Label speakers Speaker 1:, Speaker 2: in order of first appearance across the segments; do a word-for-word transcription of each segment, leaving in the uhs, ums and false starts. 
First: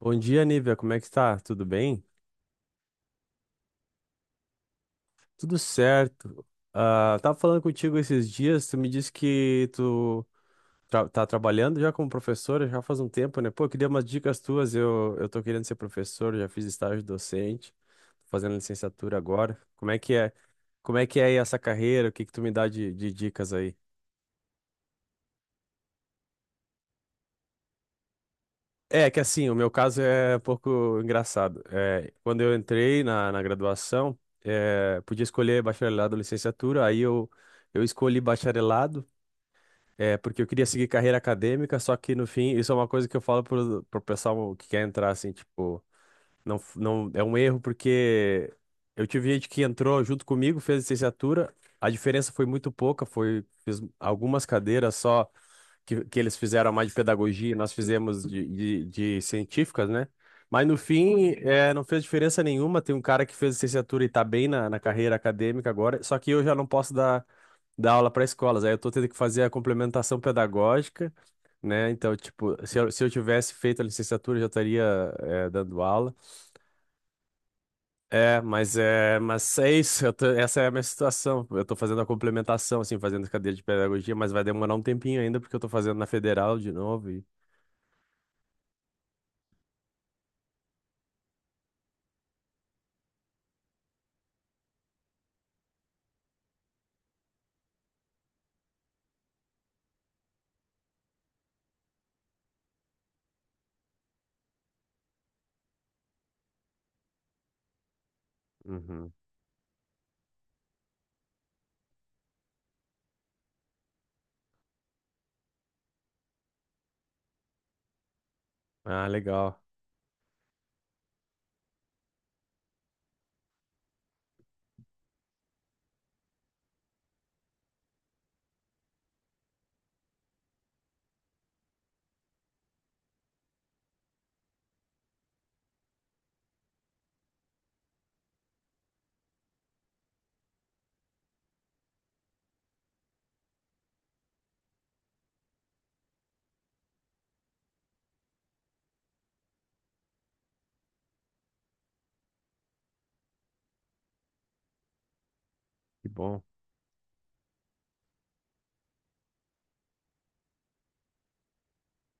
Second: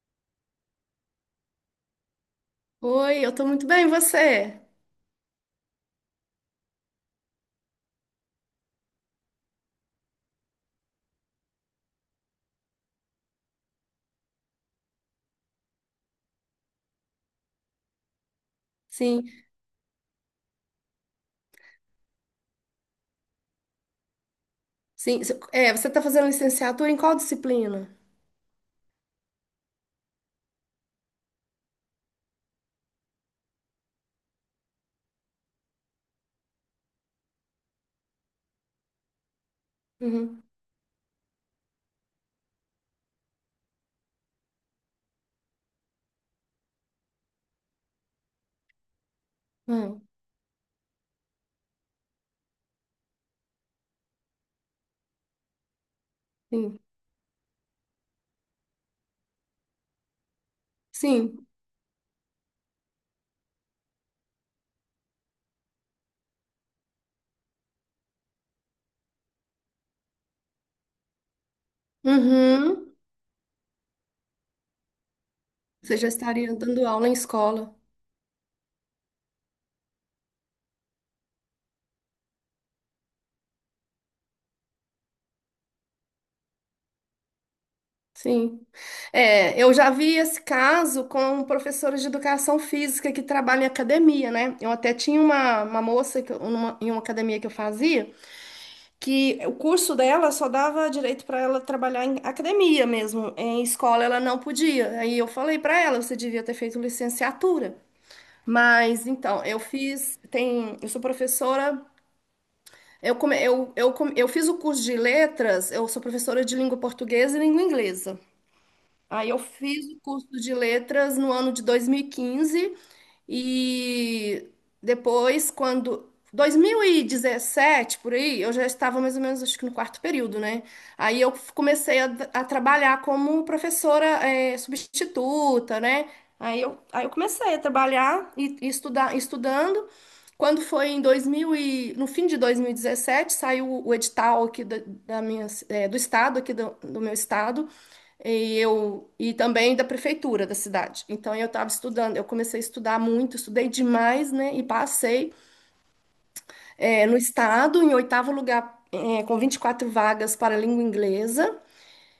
Speaker 1: Bom dia, Nívia. Como é que tá? Tudo bem?
Speaker 2: Oi, eu tô muito bem, e você?
Speaker 1: Tudo certo. Ah, tava falando contigo esses dias, tu me disse que tu tra- tá trabalhando já como professora já faz um tempo, né? Pô, eu queria umas dicas tuas. Eu, eu tô querendo ser professor, já fiz estágio docente, tô fazendo licenciatura
Speaker 2: Sim,
Speaker 1: agora. Como é que é? Como é que é aí essa carreira? O que que tu me dá de, de dicas aí?
Speaker 2: sim. se- É, você tá fazendo licenciatura em qual disciplina?
Speaker 1: É que assim, o meu caso é um pouco engraçado. É, quando eu entrei na, na graduação, é, podia escolher bacharelado ou licenciatura, aí eu, eu escolhi bacharelado, é,
Speaker 2: Uhum.
Speaker 1: porque eu queria seguir carreira acadêmica, só que no fim, isso é uma coisa que eu falo pro, pro pessoal que quer entrar, assim, tipo, não, f- não, é um erro, porque eu tive gente que
Speaker 2: Ah,
Speaker 1: entrou junto comigo, fez licenciatura, a diferença foi muito pouca, foi, fiz algumas cadeiras só que, que eles fizeram
Speaker 2: sim,
Speaker 1: mais de pedagogia, nós fizemos de, de, de científicas, né? Mas no fim,
Speaker 2: sim.
Speaker 1: é, não fez diferença nenhuma. Tem um cara que fez licenciatura e tá bem na, na carreira acadêmica agora, só que eu já não posso dar, dar aula para escolas. Aí eu tô tendo que fazer a complementação pedagógica, né? Então, tipo, se eu,
Speaker 2: Uhum.
Speaker 1: se eu tivesse feito a licenciatura, eu já estaria, é, dando
Speaker 2: Você já
Speaker 1: aula.
Speaker 2: estaria dando aula em escola.
Speaker 1: É, mas é, mas é isso, eu tô- essa é a minha situação. Eu tô fazendo a complementação, assim, fazendo cadeira de pedagogia, mas vai demorar um tempinho ainda, porque eu tô fazendo na federal de novo. E
Speaker 2: Sim. É, eu já vi esse caso com professores de educação física que trabalham em academia, né? Eu até tinha uma, uma moça que eu- numa- em uma academia que eu fazia. Que o curso dela só dava direito para ela trabalhar em academia mesmo, em escola ela não podia. Aí eu falei para ela, você devia ter feito licenciatura. Mas
Speaker 1: uhum.
Speaker 2: então, eu fiz, tem, eu sou professora. Eu, come, eu, eu, come- eu fiz o curso de letras, eu sou professora de língua portuguesa e língua inglesa.
Speaker 1: Ah,
Speaker 2: Aí eu
Speaker 1: legal.
Speaker 2: fiz o curso de letras no ano de dois mil e quinze e depois, quando dois mil e dezessete por aí, eu já estava mais ou menos, acho que no quarto período, né? Aí eu comecei a, a trabalhar como professora, eh, substituta, né? Aí eu, aí eu comecei a trabalhar e, e estudar, estudando. Quando foi em dois mil e, no fim de dois mil e dezessete saiu o edital aqui da, da minha, eh, do estado, aqui do, do meu estado, e eu e também da prefeitura da cidade. Então eu estava estudando, eu comecei a estudar muito, estudei demais, né? E passei
Speaker 1: Que bom.
Speaker 2: eh, no estado em oitavo lugar, eh, com vinte e quatro vagas para a língua inglesa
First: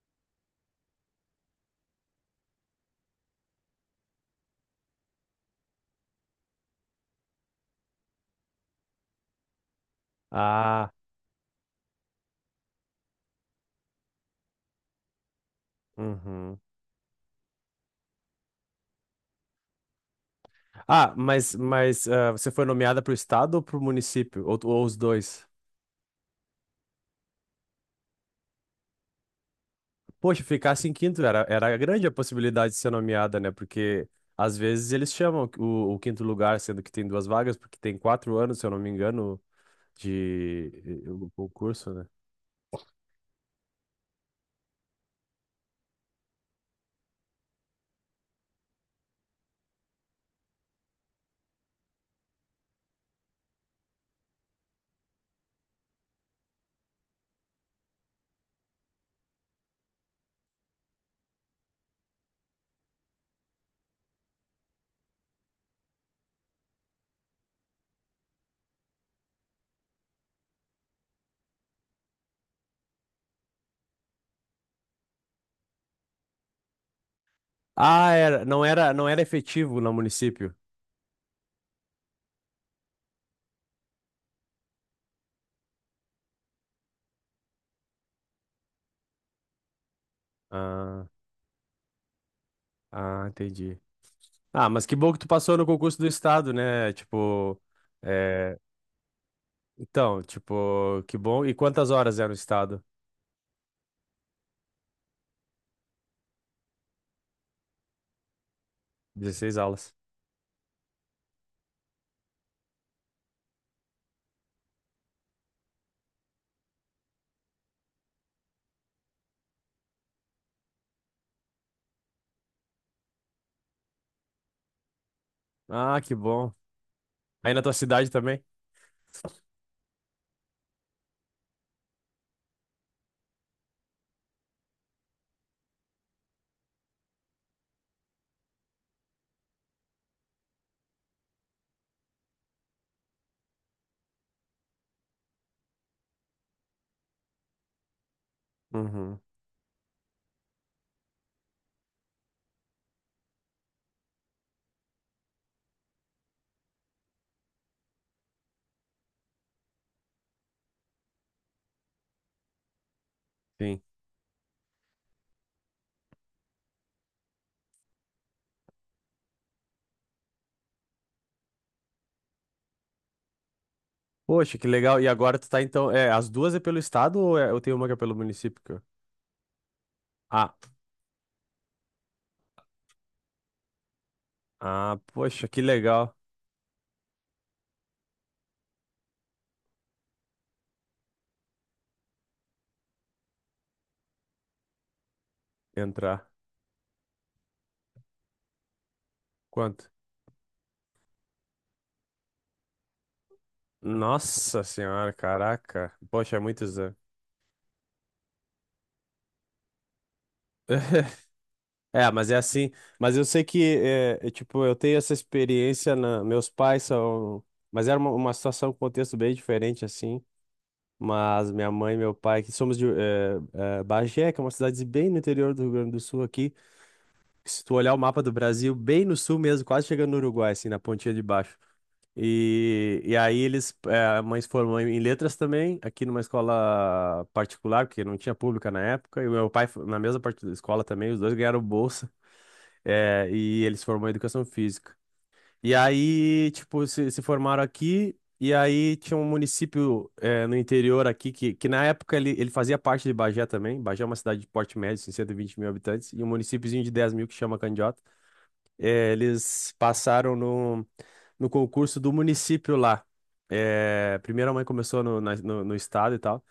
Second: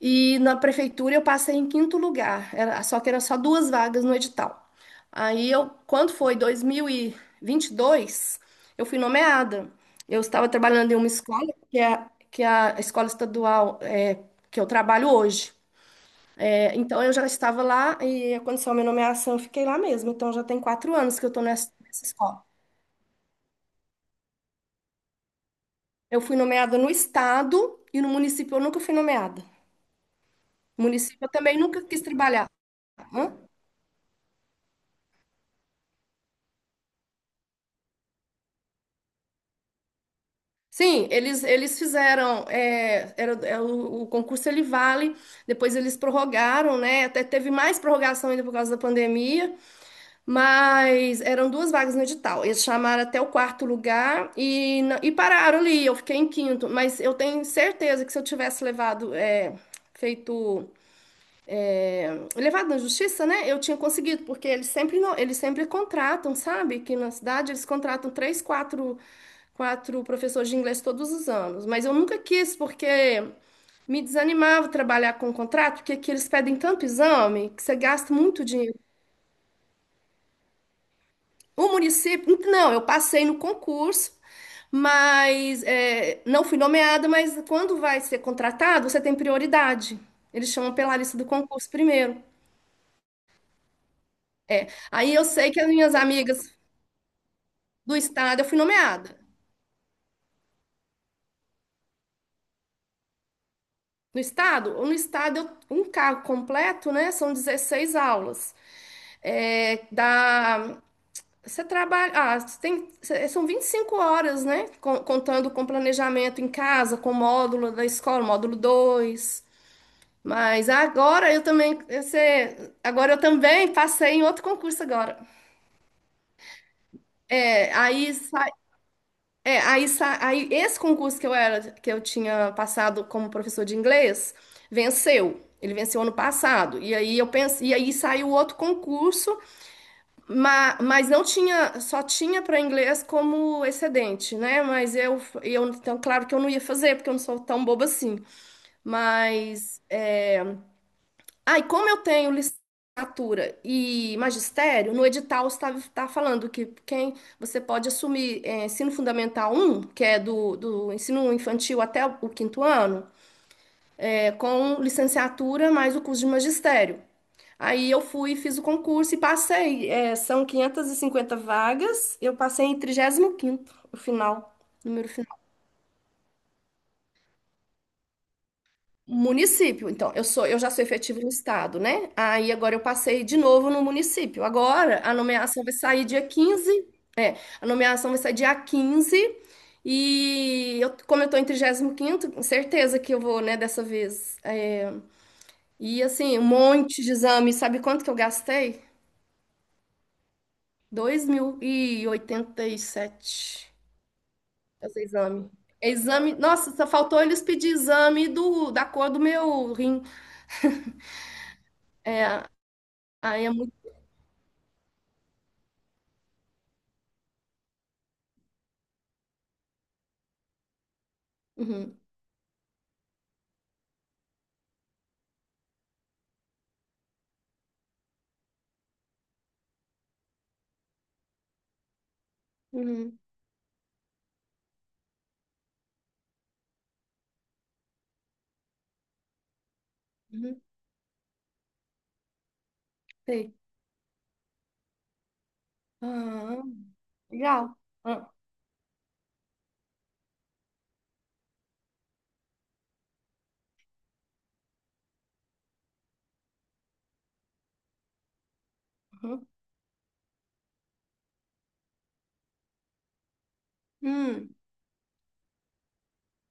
Speaker 2: e na prefeitura eu passei em quinto lugar. Era, só que era só duas vagas no edital. Aí eu, quando foi dois mil e e vinte e dois eu fui nomeada. Eu estava
Speaker 1: Ah,
Speaker 2: trabalhando em uma escola que é, que é a escola estadual eh, que eu trabalho hoje.
Speaker 1: uhum.
Speaker 2: É, então, eu já estava lá e aconteceu a minha nomeação, eu fiquei lá mesmo. Então, já tem quatro
Speaker 1: Ah,
Speaker 2: anos que eu estou
Speaker 1: mas,
Speaker 2: nessa, nessa
Speaker 1: mas ah,
Speaker 2: escola.
Speaker 1: você foi nomeada para o estado ou para o município? Ou, ou os dois?
Speaker 2: Eu fui nomeada no estado e no município eu nunca fui nomeada.
Speaker 1: Poxa,
Speaker 2: No
Speaker 1: ficasse em quinto
Speaker 2: município eu
Speaker 1: era,
Speaker 2: também
Speaker 1: era
Speaker 2: nunca quis
Speaker 1: grande a
Speaker 2: trabalhar.
Speaker 1: possibilidade de ser
Speaker 2: Hã?
Speaker 1: nomeada, né? Porque às vezes eles chamam o, o quinto lugar, sendo que tem duas vagas, porque tem quatro anos, se eu não me engano, de
Speaker 2: Sim,
Speaker 1: o
Speaker 2: eles, eles
Speaker 1: concurso, né?
Speaker 2: fizeram, é, era, é, o, o concurso ele vale, depois eles prorrogaram, né? Até teve mais prorrogação ainda por causa da pandemia. Mas eram duas vagas no edital. Eles chamaram até o quarto lugar e, na- e pararam ali. Eu fiquei em quinto, mas eu tenho certeza que se eu tivesse levado, é, feito, levado na justiça, né? Eu tinha conseguido, porque eles sempre não, eles sempre contratam, sabe? Que na cidade eles contratam três, quatro, quatro professores de inglês todos os anos. Mas eu nunca quis, porque me desanimava trabalhar com contrato, porque aqui eles pedem tanto exame que você
Speaker 1: Ah,
Speaker 2: gasta muito
Speaker 1: era, não
Speaker 2: dinheiro.
Speaker 1: era, não era efetivo no município.
Speaker 2: O município, um, não, eu passei no concurso, mas é, não fui nomeada, mas quando vai ser contratado, você tem prioridade. Eles chamam pela
Speaker 1: Ah,
Speaker 2: lista do concurso primeiro.
Speaker 1: ah, entendi.
Speaker 2: É.
Speaker 1: Ah, mas que bom
Speaker 2: Aí
Speaker 1: que
Speaker 2: eu
Speaker 1: tu
Speaker 2: sei
Speaker 1: passou
Speaker 2: que
Speaker 1: no
Speaker 2: as minhas
Speaker 1: concurso do
Speaker 2: amigas
Speaker 1: estado, né? Tipo,
Speaker 2: do estado, eu
Speaker 1: é,
Speaker 2: fui nomeada.
Speaker 1: então, tipo, que bom. E quantas horas é no estado?
Speaker 2: No estado, no estado, eu- um cargo completo, né? São dezesseis aulas.
Speaker 1: Dezesseis
Speaker 2: É,
Speaker 1: aulas.
Speaker 2: dá, você trabalha, ah, você tem, cê- são vinte e cinco horas, né? Com- Contando com planejamento em casa, com módulo da escola, módulo dois. Mas agora eu também, você, agora eu também passei em outro concurso agora.
Speaker 1: Ah, que bom. Aí na tua
Speaker 2: É,
Speaker 1: cidade
Speaker 2: aí,
Speaker 1: também?
Speaker 2: sa- é, aí, sa- aí esse concurso que eu era, que eu tinha passado como professor de inglês, venceu. Ele venceu ano passado. E aí eu pensei, e aí saiu outro concurso, ma- mas, não tinha, só tinha para inglês como excedente, né? Mas eu, eu, então claro que eu não ia fazer, porque eu não sou tão boba assim.
Speaker 1: Uhum.
Speaker 2: Mas é, Aí, como eu tenho licenciatura e magistério, no edital está, está falando que quem você pode assumir é, ensino fundamental um, que é do, do ensino infantil até o quinto ano,
Speaker 1: Sim.
Speaker 2: é, com licenciatura mais o curso de magistério. Aí eu fui, e fiz o concurso e passei. É, são quinhentos e cinquenta vagas, eu passei em trigésimo quinto, o final,
Speaker 1: Poxa, que legal. E
Speaker 2: número.
Speaker 1: agora tu tá então. É, as duas é pelo estado ou é- eu tenho uma que é pelo município? que eu-
Speaker 2: Município. Então, eu sou,
Speaker 1: Ah,
Speaker 2: eu já sou efetivo no estado, né? Aí agora eu passei de novo no município.
Speaker 1: ah,
Speaker 2: Agora a
Speaker 1: poxa, que
Speaker 2: nomeação vai sair
Speaker 1: legal
Speaker 2: dia quinze. A nomeação vai sair dia quinze. E eu, como eu tô em trigésimo quinto, com certeza que eu vou, né, dessa vez. É. E
Speaker 1: entrar.
Speaker 2: assim, um monte de exame. Sabe quanto que eu gastei?
Speaker 1: Quanto?
Speaker 2: dois mil e oitenta e sete
Speaker 1: Nossa
Speaker 2: fazer
Speaker 1: senhora,
Speaker 2: exame.
Speaker 1: caraca.
Speaker 2: Exame,
Speaker 1: Poxa, é muito
Speaker 2: nossa, só
Speaker 1: exame.
Speaker 2: faltou eles pedir exame do, da cor do meu rim.
Speaker 1: É,
Speaker 2: É,
Speaker 1: mas é assim. Mas eu sei
Speaker 2: aí é
Speaker 1: que,
Speaker 2: muito.
Speaker 1: é, é, tipo, eu tenho essa experiência. Na... Meus pais são. Mas era uma, uma situação, um contexto bem diferente, assim. Mas minha mãe e
Speaker 2: Uhum,
Speaker 1: meu pai, que somos de é, é, Bagé, que é uma cidade bem no interior do Rio Grande do Sul aqui. Se tu olhar o mapa do Brasil, bem no sul mesmo, quase chegando no Uruguai, assim, na pontinha de baixo. E, e
Speaker 2: uhum.
Speaker 1: aí eles, é, a mãe se formou em em letras também, aqui numa escola particular, porque não tinha pública na época, e o meu pai fo- na mesma parte da
Speaker 2: Uhum.
Speaker 1: escola também, os dois ganharam bolsa, é,
Speaker 2: Sei.
Speaker 1: e eles se formou em educação física. E aí,
Speaker 2: Ah,
Speaker 1: tipo, se, se formaram
Speaker 2: legal.
Speaker 1: aqui,
Speaker 2: Ah,
Speaker 1: e aí tinha um município, é, no interior aqui, que, que na época ele, ele fazia parte de Bagé também, Bagé é uma cidade de porte médio, assim, 120 mil habitantes, e um municípiozinho de dez mil que chama Candiota. É,
Speaker 2: uhum.
Speaker 1: eles passaram no, no concurso do município lá. É,
Speaker 2: Hum,
Speaker 1: primeiro a mãe começou no, na- no, no estado e tal.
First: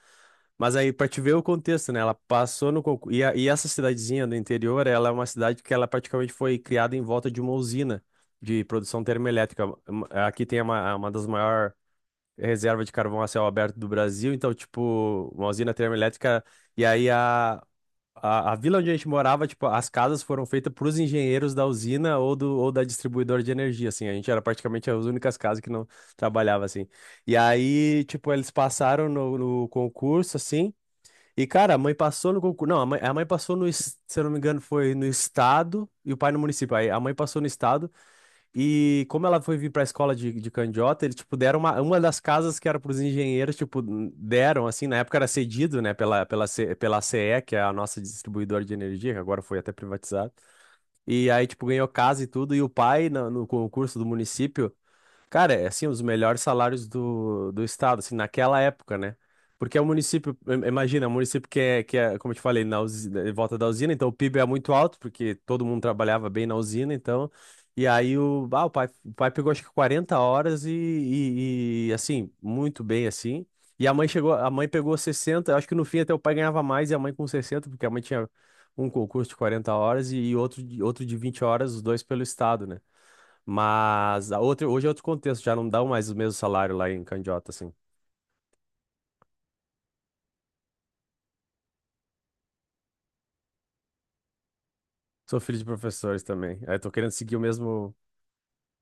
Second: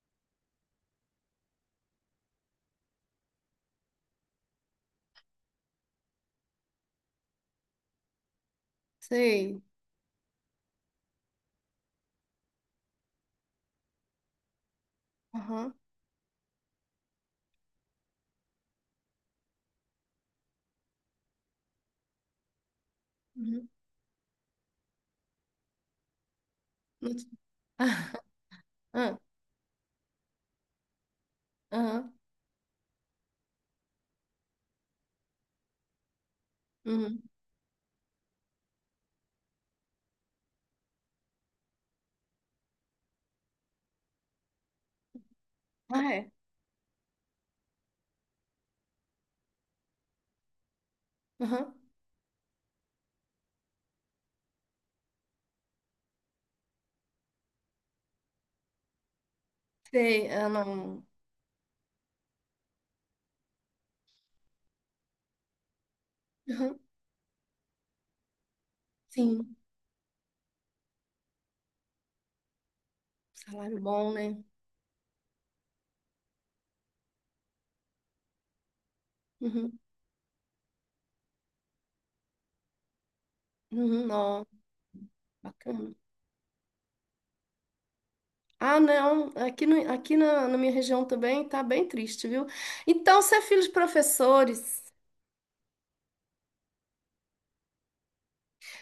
Speaker 1: Mas aí, para te ver o contexto, né? Ela passou no concurso. E, a- e essa cidadezinha do interior, ela é uma cidade que ela praticamente foi criada em volta de uma usina de produção
Speaker 2: sei.
Speaker 1: termoelétrica. Hum, Aqui tem uma, uma das maiores reservas de carvão a céu aberto do Brasil. Então, tipo, uma usina
Speaker 2: Aham.
Speaker 1: termoelétrica. E aí a, a, a vila onde a gente morava, tipo, as casas foram feitas para os engenheiros da usina ou, do, ou da distribuidora de
Speaker 2: Uhum.
Speaker 1: energia, assim. A gente era praticamente as únicas casas que não trabalhava, assim. E
Speaker 2: Não-
Speaker 1: aí, tipo, eles passaram
Speaker 2: Ah,
Speaker 1: no, no concurso, assim. E, cara, a mãe
Speaker 2: aham.
Speaker 1: passou no concurso. Não, a mãe, a mãe passou no, es- se eu não me engano, foi no estado e o pai no município. Aí a mãe
Speaker 2: Uhum.
Speaker 1: passou no estado e como ela foi vir pra escola de, de Candiota, eles, tipo, deram uma, uma das casas que era pros engenheiros, tipo, deram, assim, na época era cedido, né,
Speaker 2: Ah,
Speaker 1: pela,
Speaker 2: é.
Speaker 1: pela, C- pela C E, que é a nossa distribuidora de energia, que agora foi até privatizada. E aí, tipo,
Speaker 2: Aham.
Speaker 1: ganhou casa e tudo, e o pai, na- no, concurso do município, cara, é assim, os melhores salários do, do estado, assim, naquela época, né? Porque é um
Speaker 2: Sei.
Speaker 1: município,
Speaker 2: Ah,
Speaker 1: im- imagina,
Speaker 2: não.
Speaker 1: é um município que é, que é, como eu te falei, na usina, em volta da usina, então o PIB é muito alto, porque todo mundo trabalhava bem na
Speaker 2: Aham.
Speaker 1: usina, então. E aí o, ah, o pai, o pai pegou
Speaker 2: Sim.
Speaker 1: acho que quarenta horas e, e, e, assim, muito bem assim.
Speaker 2: Salário
Speaker 1: E a mãe
Speaker 2: bom,
Speaker 1: chegou,
Speaker 2: né?
Speaker 1: a mãe pegou sessenta, acho que no fim até o pai ganhava mais e a mãe com sessenta, porque a mãe tinha um concurso de quarenta
Speaker 2: Uhum.
Speaker 1: horas e, e outro, de- outro de vinte horas, os dois pelo estado, né?
Speaker 2: Uhum.
Speaker 1: Mas a
Speaker 2: Ó,
Speaker 1: outra, hoje é outro contexto, já não dá
Speaker 2: bacana.
Speaker 1: mais o mesmo salário lá em Candiota, assim.
Speaker 2: Ah, não. Aqui, no, aqui na, na minha região também tá bem triste, viu? Então, você é filho de professores.
Speaker 1: Sou filho de professores também. Aí tô querendo seguir o mesmo,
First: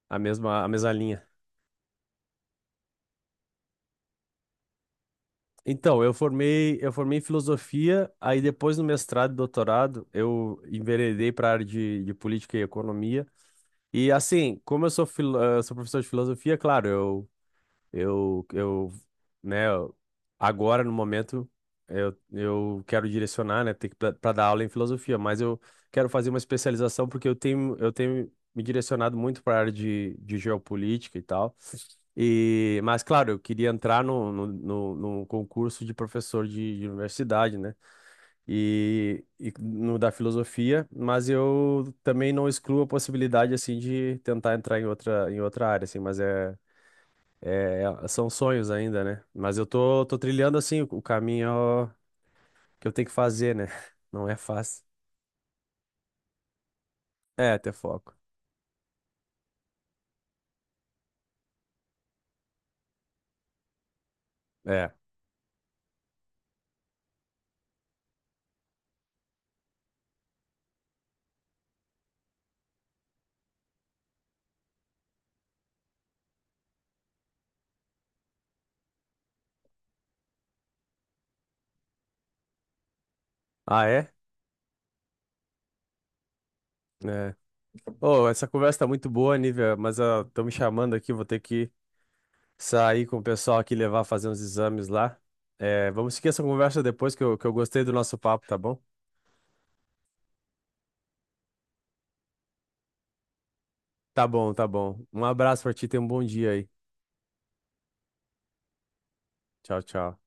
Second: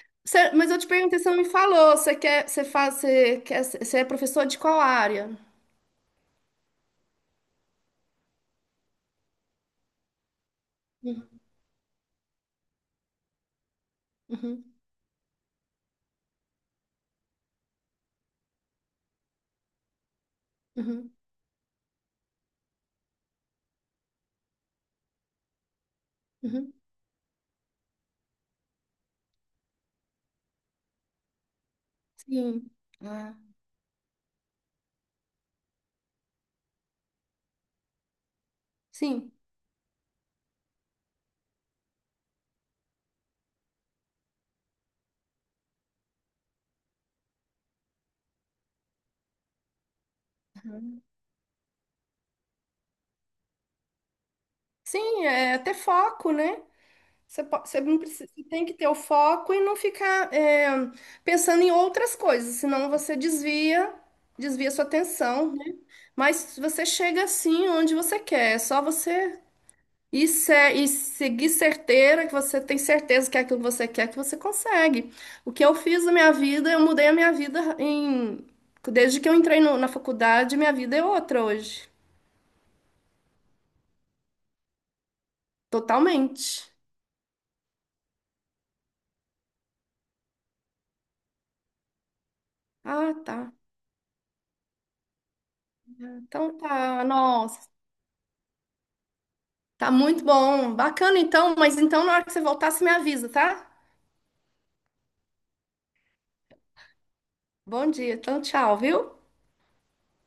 Speaker 1: a
Speaker 2: Você-
Speaker 1: mesma, a
Speaker 2: mas eu te
Speaker 1: mesma
Speaker 2: perguntei,
Speaker 1: linha.
Speaker 2: você não me falou. Você quer, você faz, você quer, você é professor de qual área?
Speaker 1: Então, eu formei, eu formei em filosofia, aí depois no mestrado e doutorado, eu enveredei
Speaker 2: Uhum.
Speaker 1: para a área de, de política e economia. E assim,
Speaker 2: Uhum.
Speaker 1: como eu sou, filo- eh, sou professor de filosofia, claro, eu Eu, eu, né, eu- agora no
Speaker 2: Uhum.
Speaker 1: momento eu, eu quero direcionar, né, ter que para dar aula em filosofia, mas eu quero fazer uma
Speaker 2: Uhum.
Speaker 1: especialização porque eu tenho eu tenho me direcionado muito para a área de, de geopolítica e tal.
Speaker 2: Sim,
Speaker 1: E, mas claro,
Speaker 2: ah,
Speaker 1: eu queria entrar no, no, no, no concurso de professor de, de universidade, né? E,
Speaker 2: sim,
Speaker 1: e no da filosofia, mas eu também não excluo a possibilidade assim de tentar entrar em outra em outra área, assim, mas é é é, são sonhos ainda, né? Mas eu tô, tô trilhando assim o, o caminho que eu tenho que fazer, né? Não é fácil.
Speaker 2: sim, é ter foco, né? Você,
Speaker 1: É,
Speaker 2: po-
Speaker 1: ter
Speaker 2: você não
Speaker 1: foco.
Speaker 2: precisa, você tem que ter o foco e não ficar é, pensando em outras coisas, senão você desvia, desvia sua
Speaker 1: É.
Speaker 2: atenção, né? Mas você chega assim onde você quer, é só você ir se, e seguir certeira, que você tem certeza que é aquilo que você quer, que você consegue. O que eu fiz na minha vida, eu mudei a minha vida em, desde que eu entrei no- na faculdade, minha vida é outra hoje,
Speaker 1: Ah, é?
Speaker 2: totalmente.
Speaker 1: É. Oh, essa conversa tá muito boa, Nívia, mas estão me chamando aqui, vou ter que sair
Speaker 2: Ah,
Speaker 1: com o
Speaker 2: tá.
Speaker 1: pessoal aqui levar fazer uns exames lá. É, vamos seguir essa
Speaker 2: Então
Speaker 1: conversa
Speaker 2: tá,
Speaker 1: depois que eu, que eu
Speaker 2: nossa.
Speaker 1: gostei do nosso papo, tá bom?
Speaker 2: Tá muito bom. Bacana então, mas então na hora que você voltar, você me avisa, tá?
Speaker 1: Tá bom, tá bom. Um abraço pra ti, tenha um bom dia aí.
Speaker 2: Bom dia. Então, tchau, viu?
Speaker 1: Tchau, tchau.